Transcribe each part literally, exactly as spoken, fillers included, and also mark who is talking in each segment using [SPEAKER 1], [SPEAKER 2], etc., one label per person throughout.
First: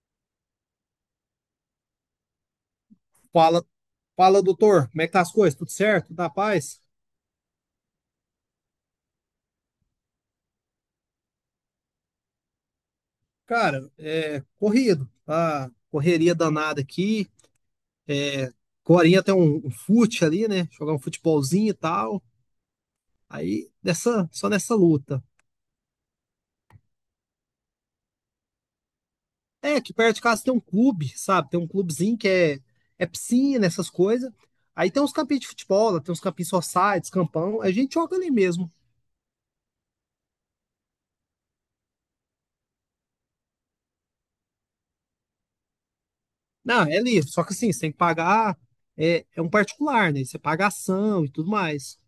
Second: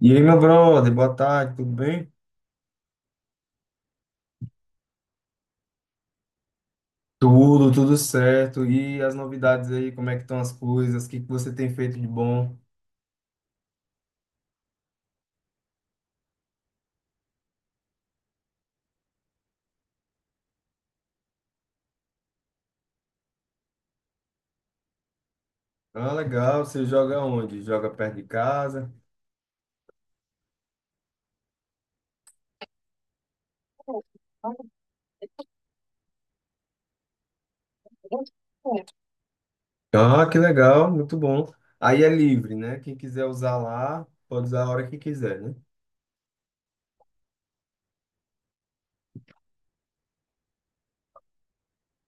[SPEAKER 1] E aí, meu brother, boa tarde, tudo bem?
[SPEAKER 2] Fala, fala, doutor, como é que tá as coisas? Tudo certo? Tudo na paz?
[SPEAKER 1] Tudo, tudo certo. E as novidades aí, como é que estão as coisas? O que que você tem feito de bom?
[SPEAKER 2] Cara, é corrido, tá? Correria danada aqui. É, agorinha tem um, um fute ali, né? Jogar um futebolzinho e tal. Aí, nessa, só nessa luta.
[SPEAKER 1] Ah, legal, você joga onde? Joga perto de casa?
[SPEAKER 2] É, aqui perto de casa tem um clube, sabe? Tem um clubezinho que é, é piscina, essas coisas. Aí tem uns campinhos de futebol, lá tem uns campinhos society, campão. A gente joga ali mesmo.
[SPEAKER 1] Ah, que legal, muito bom. Aí é livre, né? Quem quiser usar lá, pode usar a hora que quiser, né?
[SPEAKER 2] Não, é livre, só que assim, você tem que pagar. É, é um particular, né? Você paga ação e tudo mais.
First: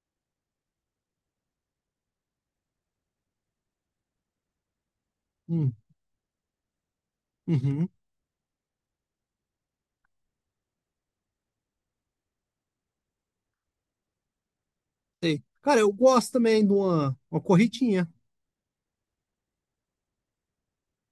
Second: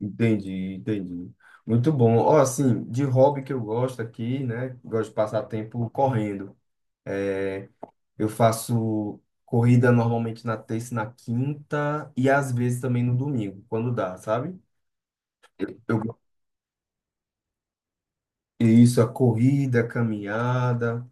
[SPEAKER 1] Entendi, entendi. Muito bom. Ó, assim, de hobby que eu gosto aqui, né? Gosto de passar
[SPEAKER 2] Hum.
[SPEAKER 1] tempo correndo.
[SPEAKER 2] Uhum,
[SPEAKER 1] Eu faço corrida normalmente na terça e na quinta e às vezes também no domingo, quando dá, sabe?
[SPEAKER 2] sei. Cara, eu
[SPEAKER 1] Eu,
[SPEAKER 2] gosto também de uma, uma corridinha.
[SPEAKER 1] isso, a corrida, a caminhada,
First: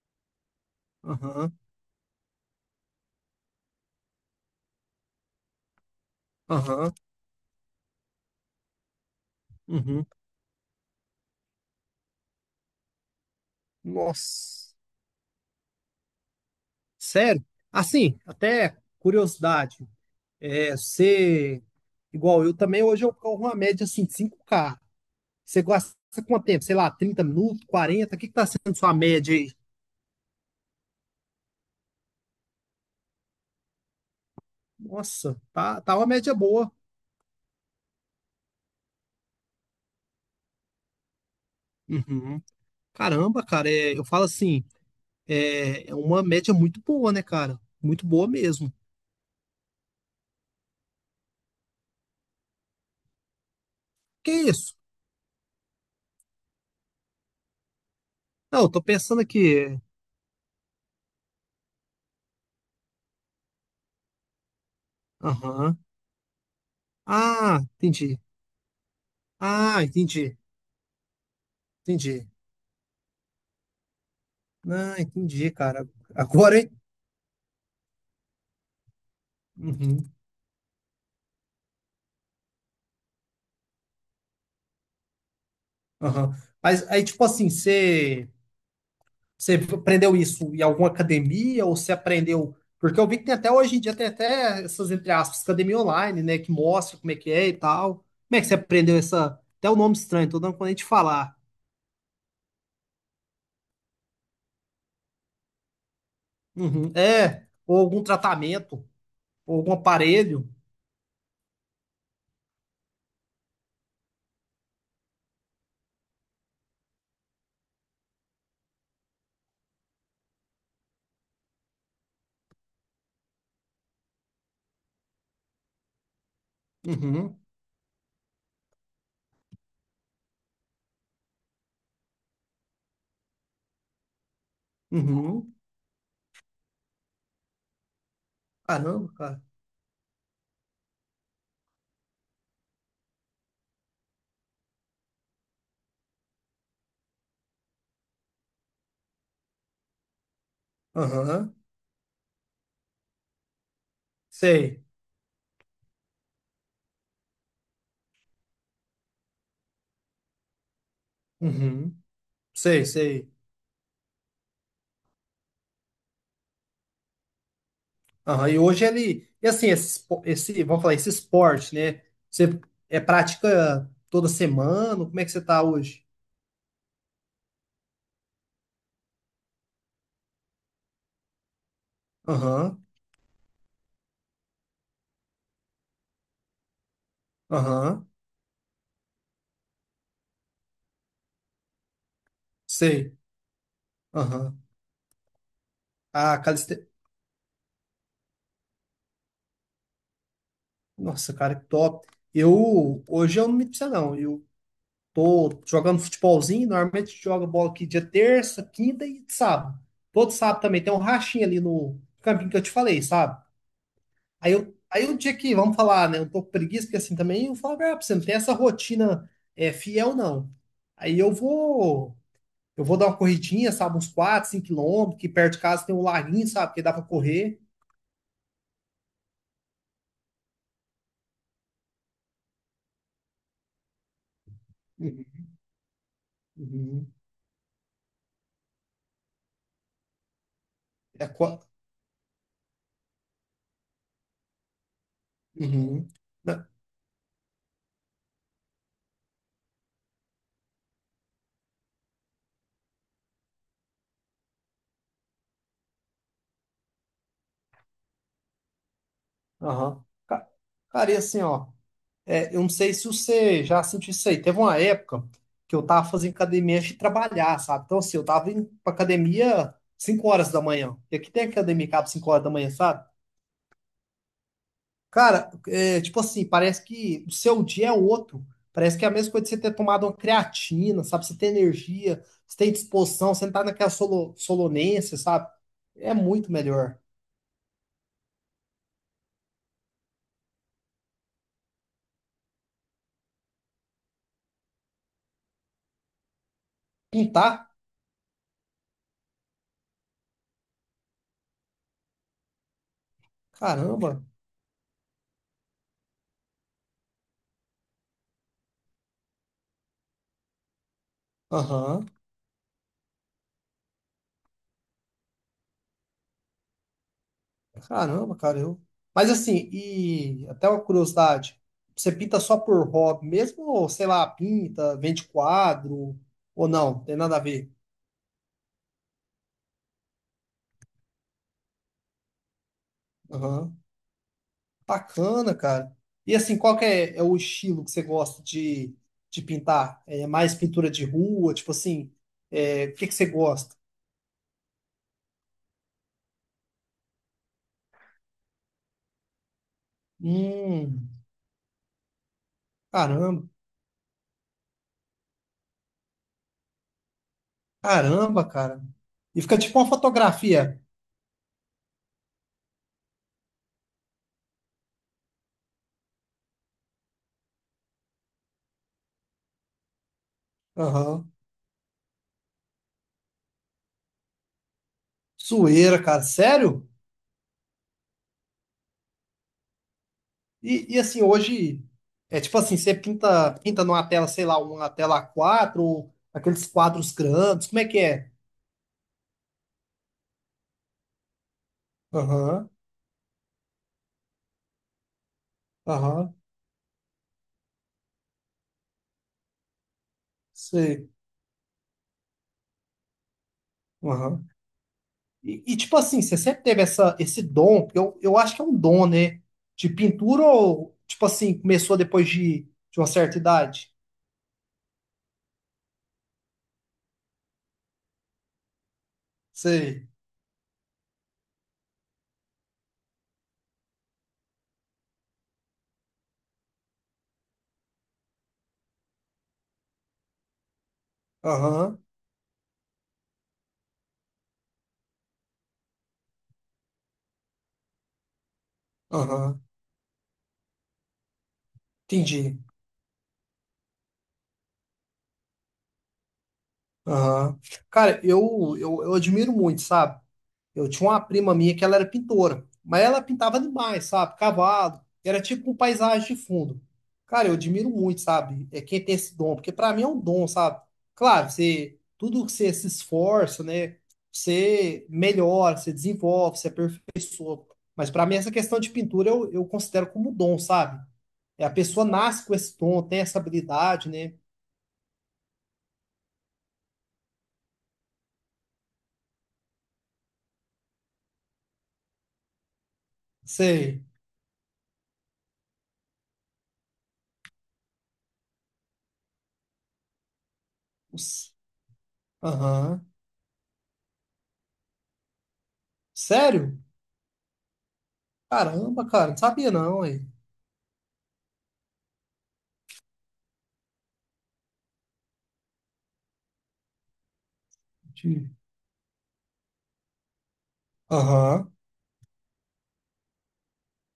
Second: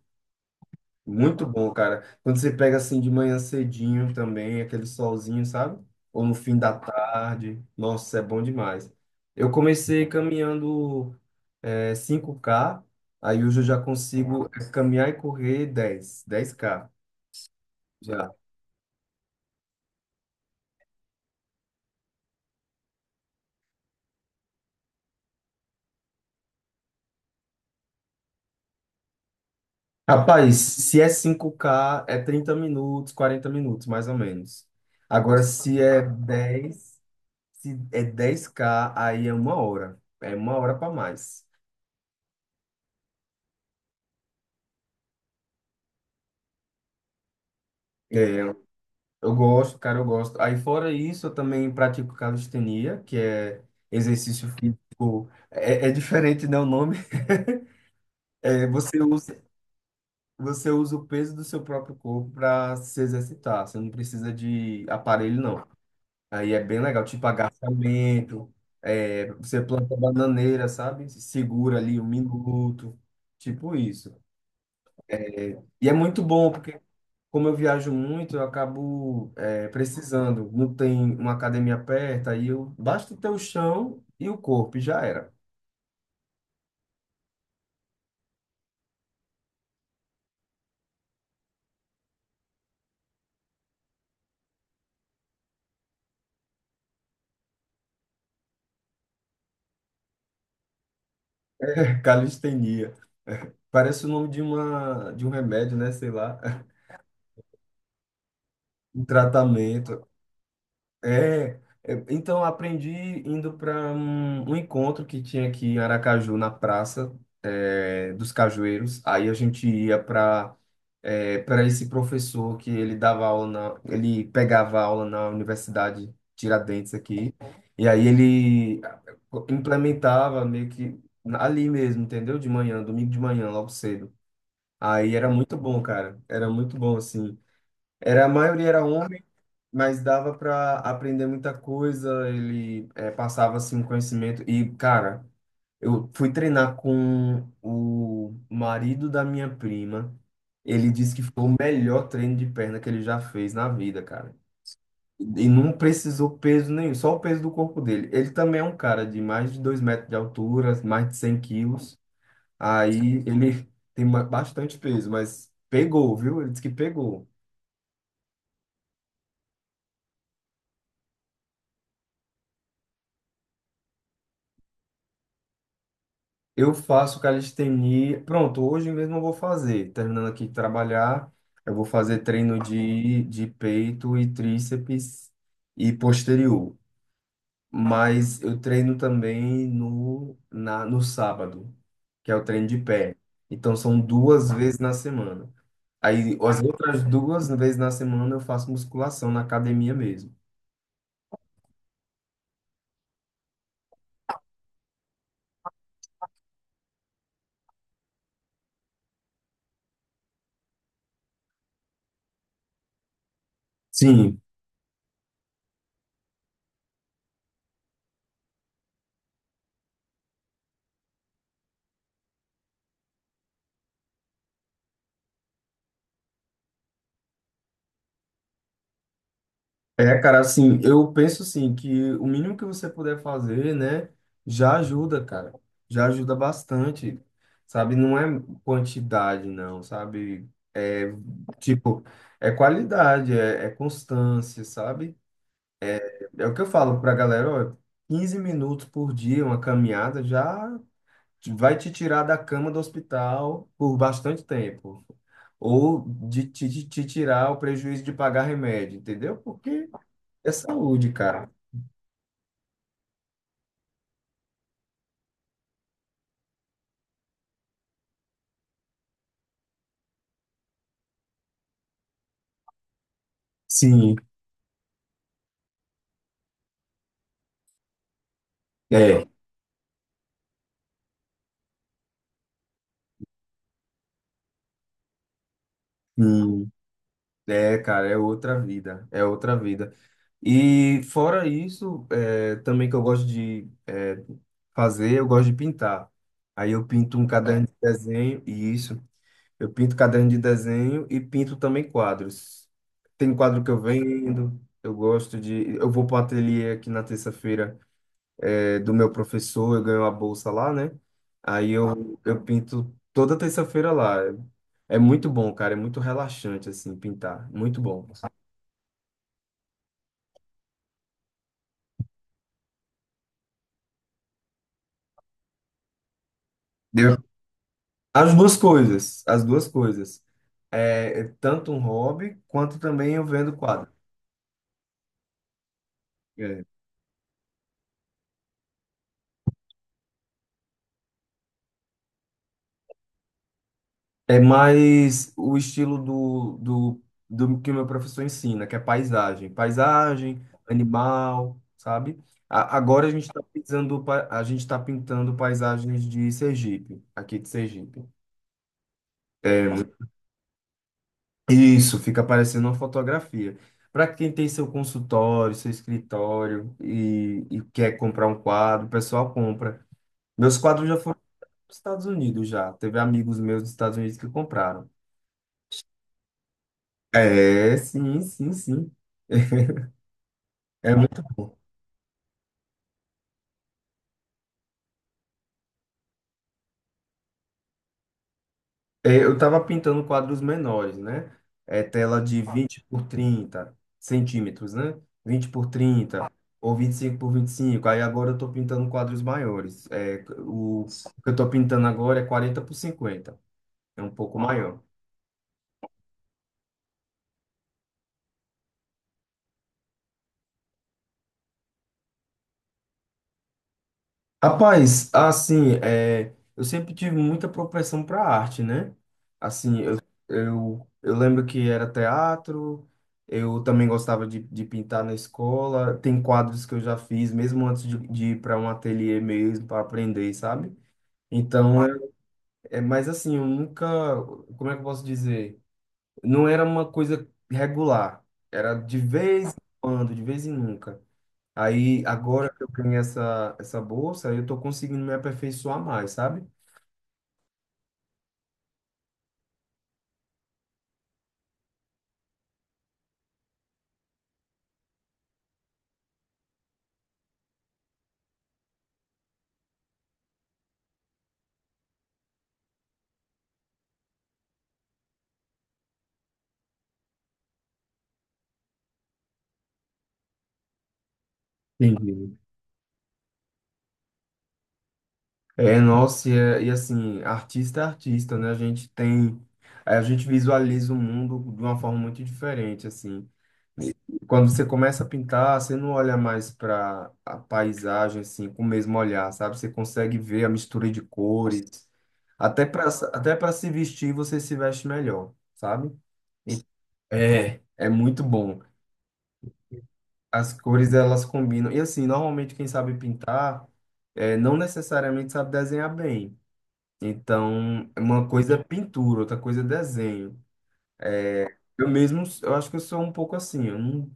[SPEAKER 1] muito
[SPEAKER 2] Aham,
[SPEAKER 1] bom, cara. Quando você pega assim de manhã cedinho também, aquele solzinho, sabe? Ou no fim da
[SPEAKER 2] aham,
[SPEAKER 1] tarde, nossa, é bom demais. Eu comecei
[SPEAKER 2] uhum.
[SPEAKER 1] caminhando é, cinco K, aí hoje eu já consigo é,
[SPEAKER 2] Nossa.
[SPEAKER 1] caminhar e correr dez, dez k
[SPEAKER 2] Sério? Assim,
[SPEAKER 1] já.
[SPEAKER 2] até curiosidade. É, você, igual eu também, hoje eu corro uma média assim, de cinco K. Você gasta quanto tempo? Sei lá, trinta minutos, quarenta. O que que tá sendo sua média aí?
[SPEAKER 1] Rapaz, se é cinco k é trinta minutos, quarenta minutos, mais ou menos.
[SPEAKER 2] Nossa,
[SPEAKER 1] Agora, se
[SPEAKER 2] tá, tá
[SPEAKER 1] é
[SPEAKER 2] uma média boa.
[SPEAKER 1] dez, se é dez k aí é uma hora. É uma hora para mais.
[SPEAKER 2] Uhum. Caramba, cara, é, eu falo assim, é, é uma média muito boa, né, cara? Muito boa
[SPEAKER 1] É,
[SPEAKER 2] mesmo.
[SPEAKER 1] eu gosto, cara, eu gosto. Aí, fora isso, eu também pratico calistenia, que é
[SPEAKER 2] Que
[SPEAKER 1] exercício
[SPEAKER 2] isso?
[SPEAKER 1] físico. É, é diferente, né, o nome?
[SPEAKER 2] Não,
[SPEAKER 1] É,
[SPEAKER 2] eu tô
[SPEAKER 1] você
[SPEAKER 2] pensando
[SPEAKER 1] usa,
[SPEAKER 2] aqui. é,
[SPEAKER 1] você usa o peso do seu próprio corpo para se exercitar. Você não precisa de aparelho, não.
[SPEAKER 2] Aham.
[SPEAKER 1] Aí é bem legal, tipo
[SPEAKER 2] Ah, entendi.
[SPEAKER 1] agachamento, é, você
[SPEAKER 2] Ah,
[SPEAKER 1] planta
[SPEAKER 2] entendi.
[SPEAKER 1] bananeira, sabe? Se Segura ali um
[SPEAKER 2] Entendi.
[SPEAKER 1] minuto, tipo isso.
[SPEAKER 2] Ah, entendi, cara.
[SPEAKER 1] E é muito bom,
[SPEAKER 2] Agora, hein?
[SPEAKER 1] porque como eu viajo muito, eu acabo é,
[SPEAKER 2] Uhum.
[SPEAKER 1] precisando. Não tem uma academia perto, aí eu basta ter o chão e o corpo, e já era.
[SPEAKER 2] Aham. Mas aí, tipo assim, você, você aprendeu isso em alguma academia ou você aprendeu? Porque eu vi que tem até hoje em dia, tem até essas, entre aspas, academia online, né? Que mostra como é que é e tal. Como é que você aprendeu essa. Até o nome estranho, tô dando quando a gente falar.
[SPEAKER 1] Calistenia. Parece o nome de uma de um remédio, né? Sei lá,
[SPEAKER 2] Uhum. É, ou algum tratamento,
[SPEAKER 1] um
[SPEAKER 2] ou algum
[SPEAKER 1] tratamento.
[SPEAKER 2] aparelho.
[SPEAKER 1] É, eu- então eu aprendi indo para um, um encontro que tinha aqui em Aracaju, na Praça é, dos Cajueiros. Aí a gente ia para é, para esse professor que ele dava aula na, ele pegava aula na Universidade Tiradentes aqui.
[SPEAKER 2] Uhum.
[SPEAKER 1] E aí ele eh, implementava meio que ali mesmo, entendeu? De manhã, domingo de manhã, logo cedo. Aí era
[SPEAKER 2] Uhum.
[SPEAKER 1] muito bom, cara. Era muito bom, assim. Era, a maioria era
[SPEAKER 2] Caramba,
[SPEAKER 1] homem,
[SPEAKER 2] cara.
[SPEAKER 1] mas dava para aprender muita coisa. Ele eh, passava assim um conhecimento e cara, eu fui treinar com o marido da minha prima. Ele disse que foi
[SPEAKER 2] Aham.
[SPEAKER 1] o melhor treino de perna que ele já fez na vida, cara.
[SPEAKER 2] Sei.
[SPEAKER 1] E não precisou peso nenhum, só o peso do corpo dele. Ele também é um cara de mais de dois metros de altura, mais de cem quilos.
[SPEAKER 2] Uhum. Sei,
[SPEAKER 1] Aí
[SPEAKER 2] sei.
[SPEAKER 1] ele tem ba- bastante peso, mas pegou, viu? Ele disse que pegou.
[SPEAKER 2] Aham. E hoje ele. E assim, esse, espo- esse, vamos falar, esse esporte, né? Você é prática toda semana? Como é que você tá hoje?
[SPEAKER 1] Eu faço calistenia. Pronto, hoje mesmo eu vou fazer. Terminando aqui de trabalhar, eu vou fazer treino
[SPEAKER 2] Aham,
[SPEAKER 1] de, de peito e tríceps e posterior.
[SPEAKER 2] aham,
[SPEAKER 1] Mas eu treino também no, na, no sábado, que é o treino de pé.
[SPEAKER 2] sei.
[SPEAKER 1] Então são duas
[SPEAKER 2] Aham.
[SPEAKER 1] vezes na semana. Aí
[SPEAKER 2] Ah,
[SPEAKER 1] as
[SPEAKER 2] caliste...
[SPEAKER 1] outras duas vezes na semana eu faço musculação na academia mesmo.
[SPEAKER 2] Nossa, cara, que top. Eu, hoje eu não me precisa, não. Eu tô jogando futebolzinho, normalmente joga bola aqui dia terça, quinta e sábado. Todo sábado também tem um rachinho ali no campinho que eu te falei, sabe?
[SPEAKER 1] Sim,
[SPEAKER 2] Aí eu, aí um dia que, vamos falar, né? Um pouco preguiça, porque assim também eu falo, ah, você não tem essa rotina é, fiel, não. Aí eu vou, eu vou dar uma corridinha, sabe, uns quatro, cinco quilômetros, que perto de casa tem um laguinho, sabe, que dá pra correr.
[SPEAKER 1] é, cara, assim, eu penso assim que o mínimo que você puder fazer, né, já ajuda,
[SPEAKER 2] Uhum,
[SPEAKER 1] cara. Já ajuda
[SPEAKER 2] uhum.
[SPEAKER 1] bastante, sabe? Não é quantidade, não, sabe? É,
[SPEAKER 2] É, qua-
[SPEAKER 1] tipo, é qualidade, é, é constância, sabe?
[SPEAKER 2] uhum.
[SPEAKER 1] É o que eu
[SPEAKER 2] Né?
[SPEAKER 1] falo pra galera, ó, quinze minutos por dia, uma caminhada já te- vai te tirar da cama do hospital por bastante tempo. Ou de te, te te tirar o prejuízo de pagar remédio, entendeu? Porque
[SPEAKER 2] Aham. Ca-
[SPEAKER 1] é saúde,
[SPEAKER 2] Cara, e assim,
[SPEAKER 1] cara.
[SPEAKER 2] ó, é, eu não sei se você já sentiu isso aí. Teve uma época que eu tava fazendo academia antes de trabalhar, sabe? Então, assim, eu tava indo pra academia cinco horas da manhã. E aqui tem academia que abre cinco horas da manhã, sabe?
[SPEAKER 1] Sim,
[SPEAKER 2] Cara, é, tipo assim, parece que o seu dia é outro. Parece que é a
[SPEAKER 1] é,
[SPEAKER 2] mesma coisa de você ter tomado uma creatina, sabe? Você tem energia, você tem disposição, você não tá naquela solo, solonência, sabe? É muito
[SPEAKER 1] hum,
[SPEAKER 2] melhor.
[SPEAKER 1] é, cara, é outra vida, é outra vida. E fora isso, é, também que eu gosto de é, fazer, eu gosto de pintar. Aí eu pinto um
[SPEAKER 2] Pintar?
[SPEAKER 1] caderno de desenho, e isso, eu pinto caderno de desenho e pinto também quadros. Tem quadro que eu
[SPEAKER 2] Caramba.
[SPEAKER 1] vendo, eu gosto de, eu vou para o ateliê aqui na terça-feira é, do meu professor, eu ganho a bolsa lá, né? Aí
[SPEAKER 2] Aham.
[SPEAKER 1] eu, eu pinto toda terça-feira lá. É muito bom, cara, é muito relaxante, assim, pintar. Muito bom.
[SPEAKER 2] Caramba, cara, eu. Mas assim, e até uma curiosidade, você pinta só por hobby mesmo? Ou, sei lá, pinta, vende quadro, ou não?
[SPEAKER 1] Deu.
[SPEAKER 2] Tem nada a ver.
[SPEAKER 1] As duas coisas, as duas coisas. É, é tanto um hobby, quanto também eu vendo
[SPEAKER 2] Aham.
[SPEAKER 1] quadro.
[SPEAKER 2] Bacana, cara. E assim,
[SPEAKER 1] É.
[SPEAKER 2] qual que é, é o estilo que você gosta de, de pintar? É mais pintura de rua? Tipo assim, é, o que que você gosta?
[SPEAKER 1] É mais o estilo do, do, do que o meu professor ensina, que é paisagem. Paisagem,
[SPEAKER 2] Hum,
[SPEAKER 1] animal, sabe? A- agora a gente está
[SPEAKER 2] caramba,
[SPEAKER 1] pintando, pa- a gente tá pintando paisagens de Sergipe, aqui de Sergipe.
[SPEAKER 2] caramba, cara. E fica
[SPEAKER 1] É,
[SPEAKER 2] tipo uma fotografia.
[SPEAKER 1] isso, fica parecendo uma fotografia. Para quem tem seu consultório, seu escritório e, e quer comprar um quadro, o pessoal compra. Meus quadros já foram
[SPEAKER 2] Aham.
[SPEAKER 1] para os Estados Unidos já. Teve amigos meus dos Estados Unidos que compraram.
[SPEAKER 2] Zoeira, cara. Sério?
[SPEAKER 1] É, sim, sim, sim.
[SPEAKER 2] E,
[SPEAKER 1] É
[SPEAKER 2] e
[SPEAKER 1] muito
[SPEAKER 2] assim,
[SPEAKER 1] bom.
[SPEAKER 2] hoje é tipo assim, você pinta, pinta numa tela, sei lá, uma tela A quatro, ou aqueles quadros grandes, como é que é?
[SPEAKER 1] É, eu estava pintando quadros menores, né? É tela de
[SPEAKER 2] Aham,
[SPEAKER 1] vinte por trinta centímetros, né? Vinte por trinta
[SPEAKER 2] aham,
[SPEAKER 1] ou vinte e cinco por vinte e cinco. Aí agora eu estou pintando quadros maiores. É, o o
[SPEAKER 2] sei.
[SPEAKER 1] que eu estou pintando agora é quarenta por cinquenta. É um pouco maior.
[SPEAKER 2] E, e, tipo assim, você sempre teve essa, esse dom, porque eu, eu acho que é um dom, né? De pintura ou, tipo assim, começou depois de, de uma certa idade?
[SPEAKER 1] Rapaz, assim, é, eu sempre tive muita propensão para arte, né? Assim, eu,
[SPEAKER 2] Sei.
[SPEAKER 1] eu, eu lembro que era teatro, eu também gostava de, de pintar na escola, tem quadros que eu já fiz, mesmo antes de, de ir para um ateliê mesmo, para aprender, sabe? Então, é,
[SPEAKER 2] Aham,
[SPEAKER 1] é, mas assim, eu nunca, como é que eu posso dizer? Não era uma coisa regular, era de vez em
[SPEAKER 2] aham.
[SPEAKER 1] quando, de vez em nunca. Aí, agora
[SPEAKER 2] Entendi.
[SPEAKER 1] que eu ganhei essa, essa bolsa, eu tô conseguindo me aperfeiçoar mais, sabe?
[SPEAKER 2] Aham. Cara, eu, eu, eu admiro muito, sabe? Eu tinha uma prima minha que ela era pintora, mas ela pintava demais, sabe? Cavalo, era tipo com paisagem de fundo. Cara, eu admiro muito, sabe? É quem tem esse dom, porque pra mim é um dom, sabe? Claro, você, tudo que você se esforça, né? Você melhora, você desenvolve, você aperfeiçoa. Mas pra mim essa questão de pintura eu, eu considero como um dom, sabe? É a pessoa
[SPEAKER 1] Entendi.
[SPEAKER 2] nasce com esse dom, tem essa habilidade, né?
[SPEAKER 1] É, nossa, e, é- e assim, artista é artista, né? A gente tem, a gente visualiza o mundo de uma forma muito diferente, assim.
[SPEAKER 2] Sei.
[SPEAKER 1] Quando você começa a pintar, você não olha mais para a paisagem, assim, com o mesmo olhar, sabe? Você consegue ver a mistura de
[SPEAKER 2] Os-
[SPEAKER 1] cores. Até para
[SPEAKER 2] Aham.
[SPEAKER 1] até para se vestir, você se veste melhor, sabe?
[SPEAKER 2] Sério?
[SPEAKER 1] É, é muito bom.
[SPEAKER 2] Caramba, cara, não sabia não, hein?
[SPEAKER 1] As cores elas combinam. E assim, normalmente quem sabe pintar é, não necessariamente sabe desenhar bem. Então, é uma coisa é pintura, outra coisa é desenho.
[SPEAKER 2] Aham.
[SPEAKER 1] Eu mesmo, eu acho que eu sou um pouco assim, eu não,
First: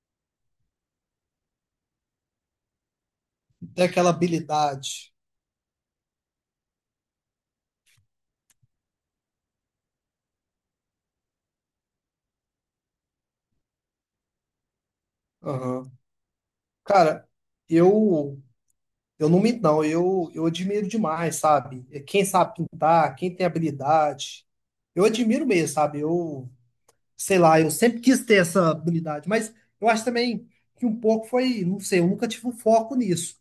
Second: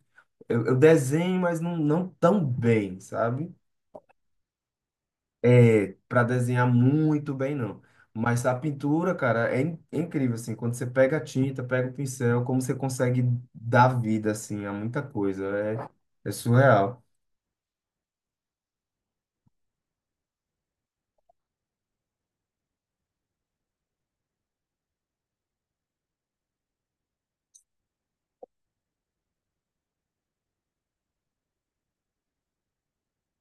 [SPEAKER 1] eu, eu desenho, mas não, não tão bem, sabe?
[SPEAKER 2] Tem aquela habilidade.
[SPEAKER 1] É, para desenhar muito bem, não. Mas a pintura, cara, é, in- é incrível, assim, quando você pega a tinta, pega o pincel, como você consegue dar vida, assim, a muita coisa,
[SPEAKER 2] Aham.
[SPEAKER 1] é, é surreal.
[SPEAKER 2] Cara, eu eu não minto, não. Eu, eu admiro demais, sabe? É quem sabe pintar, quem tem habilidade. Eu admiro mesmo, sabe? Eu, sei lá, eu sempre quis ter essa habilidade, mas eu acho também que um pouco foi, não sei, eu nunca tive um foco nisso.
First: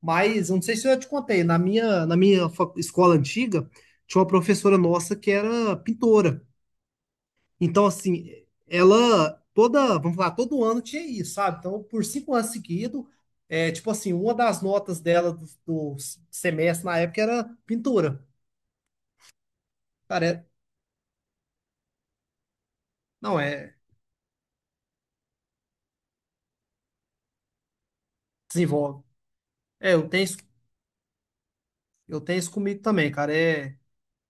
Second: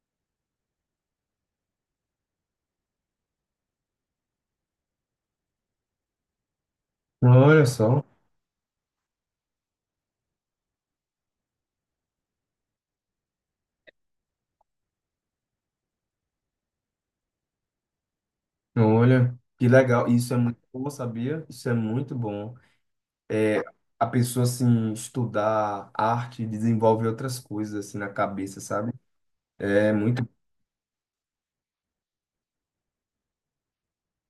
[SPEAKER 2] Mas eu não sei se eu te contei, na minha, na minha fa- escola antiga, tinha uma professora nossa que era pintora.
[SPEAKER 1] Olha
[SPEAKER 2] Então,
[SPEAKER 1] só.
[SPEAKER 2] assim, ela toda, vamos falar, todo ano tinha isso, sabe? Então, por cinco anos seguidos, é, tipo assim, uma das notas dela do, do semestre na época era pintura.
[SPEAKER 1] Olha, que legal.
[SPEAKER 2] Cara,
[SPEAKER 1] Isso é
[SPEAKER 2] é-
[SPEAKER 1] muito bom, sabia? Isso é muito bom.
[SPEAKER 2] não,
[SPEAKER 1] É,
[SPEAKER 2] é,
[SPEAKER 1] a pessoa, assim, estudar arte, desenvolve outras coisas, assim, na cabeça, sabe?
[SPEAKER 2] desenvolve.
[SPEAKER 1] É
[SPEAKER 2] É, eu tenho,
[SPEAKER 1] muito
[SPEAKER 2] isso- eu tenho isso comigo também, cara. É,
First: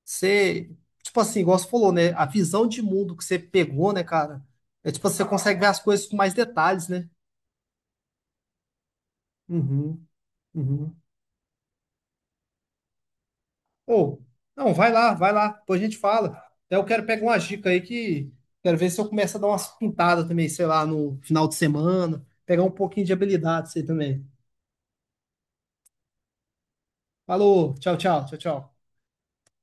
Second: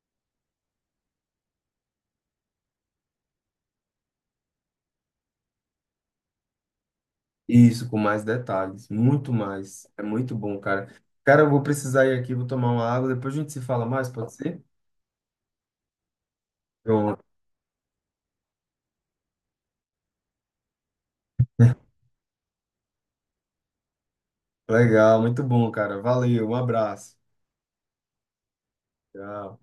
[SPEAKER 2] você, tipo assim, igual você falou, né? A visão de mundo que você pegou, né, cara? É tipo, você consegue ver as coisas com mais detalhes, né?
[SPEAKER 1] isso, com mais detalhes, muito mais. É
[SPEAKER 2] Uhum,
[SPEAKER 1] muito bom, cara.
[SPEAKER 2] uhum.
[SPEAKER 1] Cara, eu vou precisar ir aqui, vou tomar uma água, depois a gente se fala mais,
[SPEAKER 2] Ou,
[SPEAKER 1] pode ser?
[SPEAKER 2] não, vai lá, vai lá, depois a gente fala. Até eu quero
[SPEAKER 1] Pronto.
[SPEAKER 2] pegar uma dica aí que quero ver se eu começo a dar umas pintadas também, sei lá, no final de semana, pegar um pouquinho de habilidade isso aí também.
[SPEAKER 1] Legal, muito bom, cara. Valeu, um abraço.
[SPEAKER 2] Falou, tchau, tchau, tchau, tchau.
[SPEAKER 1] Tchau.